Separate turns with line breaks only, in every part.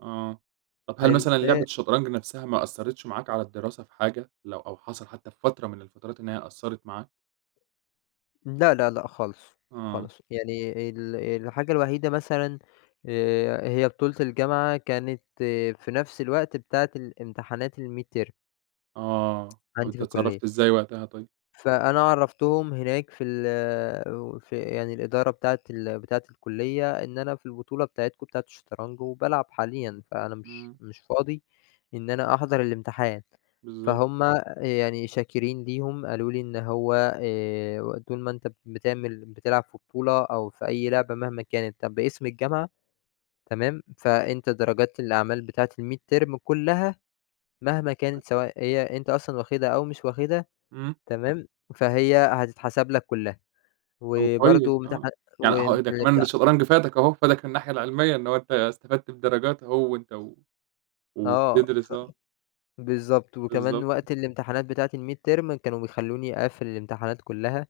آه، طَب هل
حلو
مثلًا لعبة
آآ
الشطرنج نَفسها ما أثرِتش معاك على الدراسة في حاجة، لو أو حصَل حتّى في فترة من الفترات إن هي قصّرت معاك؟
إمم، لا، لا، لأ، خالص،
آه.
خالص يعني ال الحاجة الوحيدة مثلًا آآ، هي بطولة الجامعة، كانت في نَفس الوقت بتاعة الامتحانات الميدترم.
آه، طَب
عَندي في
أنت
الكلية.
اتصرّفت إزاي وقتها طيب؟
فأنا عرّفتهم هناك في ال وفي يعني الإدارة بتاعة ال بتاعة الكُلّية إن أنا في البطولة بتاعتكم بتاعة الشطرنج وبالعب حاليًا، فأنا مش
إمم.
مش فاضي إن أنا أحضَر الامتحان،
بالضبط.
فهُم يعني شاكرين ليهم قالوا لي إن هو آآ، "وطول ما أنت بتعمل بتلعب في بطولة أو في أي لعبة مهما كانت طَب باسم الجامعة تمام فأنت درجات الأعمال بتاعة الميدترم كلّها، مهما كانت سواء هي أنت أصلًا واخدها أو مش واخدها.
إمم.
تمام؟ فهي هتتحسب لك كلّها،
أهو كويّس،
وبرضو
آه.
امتحان
يعني أهو إيه ده كمان
والامتا"
الشطرنج فادك أهو، فادك من الناحية العلمية إن هو أنت استفدت بدرجات أهو وأنت و
آه،
وبتدرِس،
ف
آه.
بالضبط، وكمان
بالضبط.
وقت الامتحانات بتاعة الميدترم كانوا بيخلّوني أقفّل الامتحانات كلّها.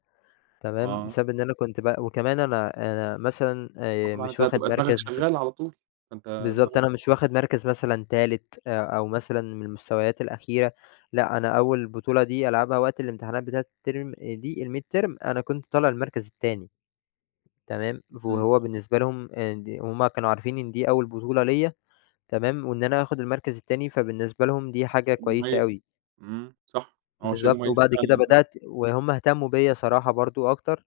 تمام؟
آه.
بسبب إن أنا كنت ب وكمان أنا أنا مثلًا آآ،
فطبعًا أنت
مش واخد
هتبقى دماغك
مَركَز
شغّالة على طول، فأنت
بالضبط،
دماغك
أنا مش
شغّالة علي [unintelligible]
واخد مَركَز مثلًا 3 آآ، أو مثلًا من المستويات الأخيرة، لأ، أنا أول بطولة دي ألعبها وقت الامتحانات بتاعة الترم دي الميدترم أنا كنت طالع المركز التاني تمام، ف
اهم.
وهو بالنسبة لهم هُم آآ، ند وهُم كانوا عارفين إن دي أول بطولة ليَّ. تمام؟ وإن أنا آخد المركز التاني، فبالنسبة لهم دي حاجة
كان
كويسة
مميز.
أوي.
إمم، صح هو شيء
بالضبط،
مميز
وبَعد كده
فعلًا، آه.
بدأت وهُم اهتمّوا بيَّ صراحة برضه أكتر،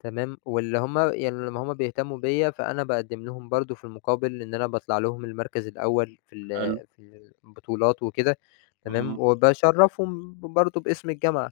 تمام، واللي هُم يعني لمّا هُم بيهتمّوا بيَّ فأنا باقدّم لهُم برضه في المقابل إن أنا باطلَع لهم المَركَز الأول في ال
حلو.
في ال البطولات وكده. تمام؟
آه.
وباشرّفهم ب برضه باسم الجامعة.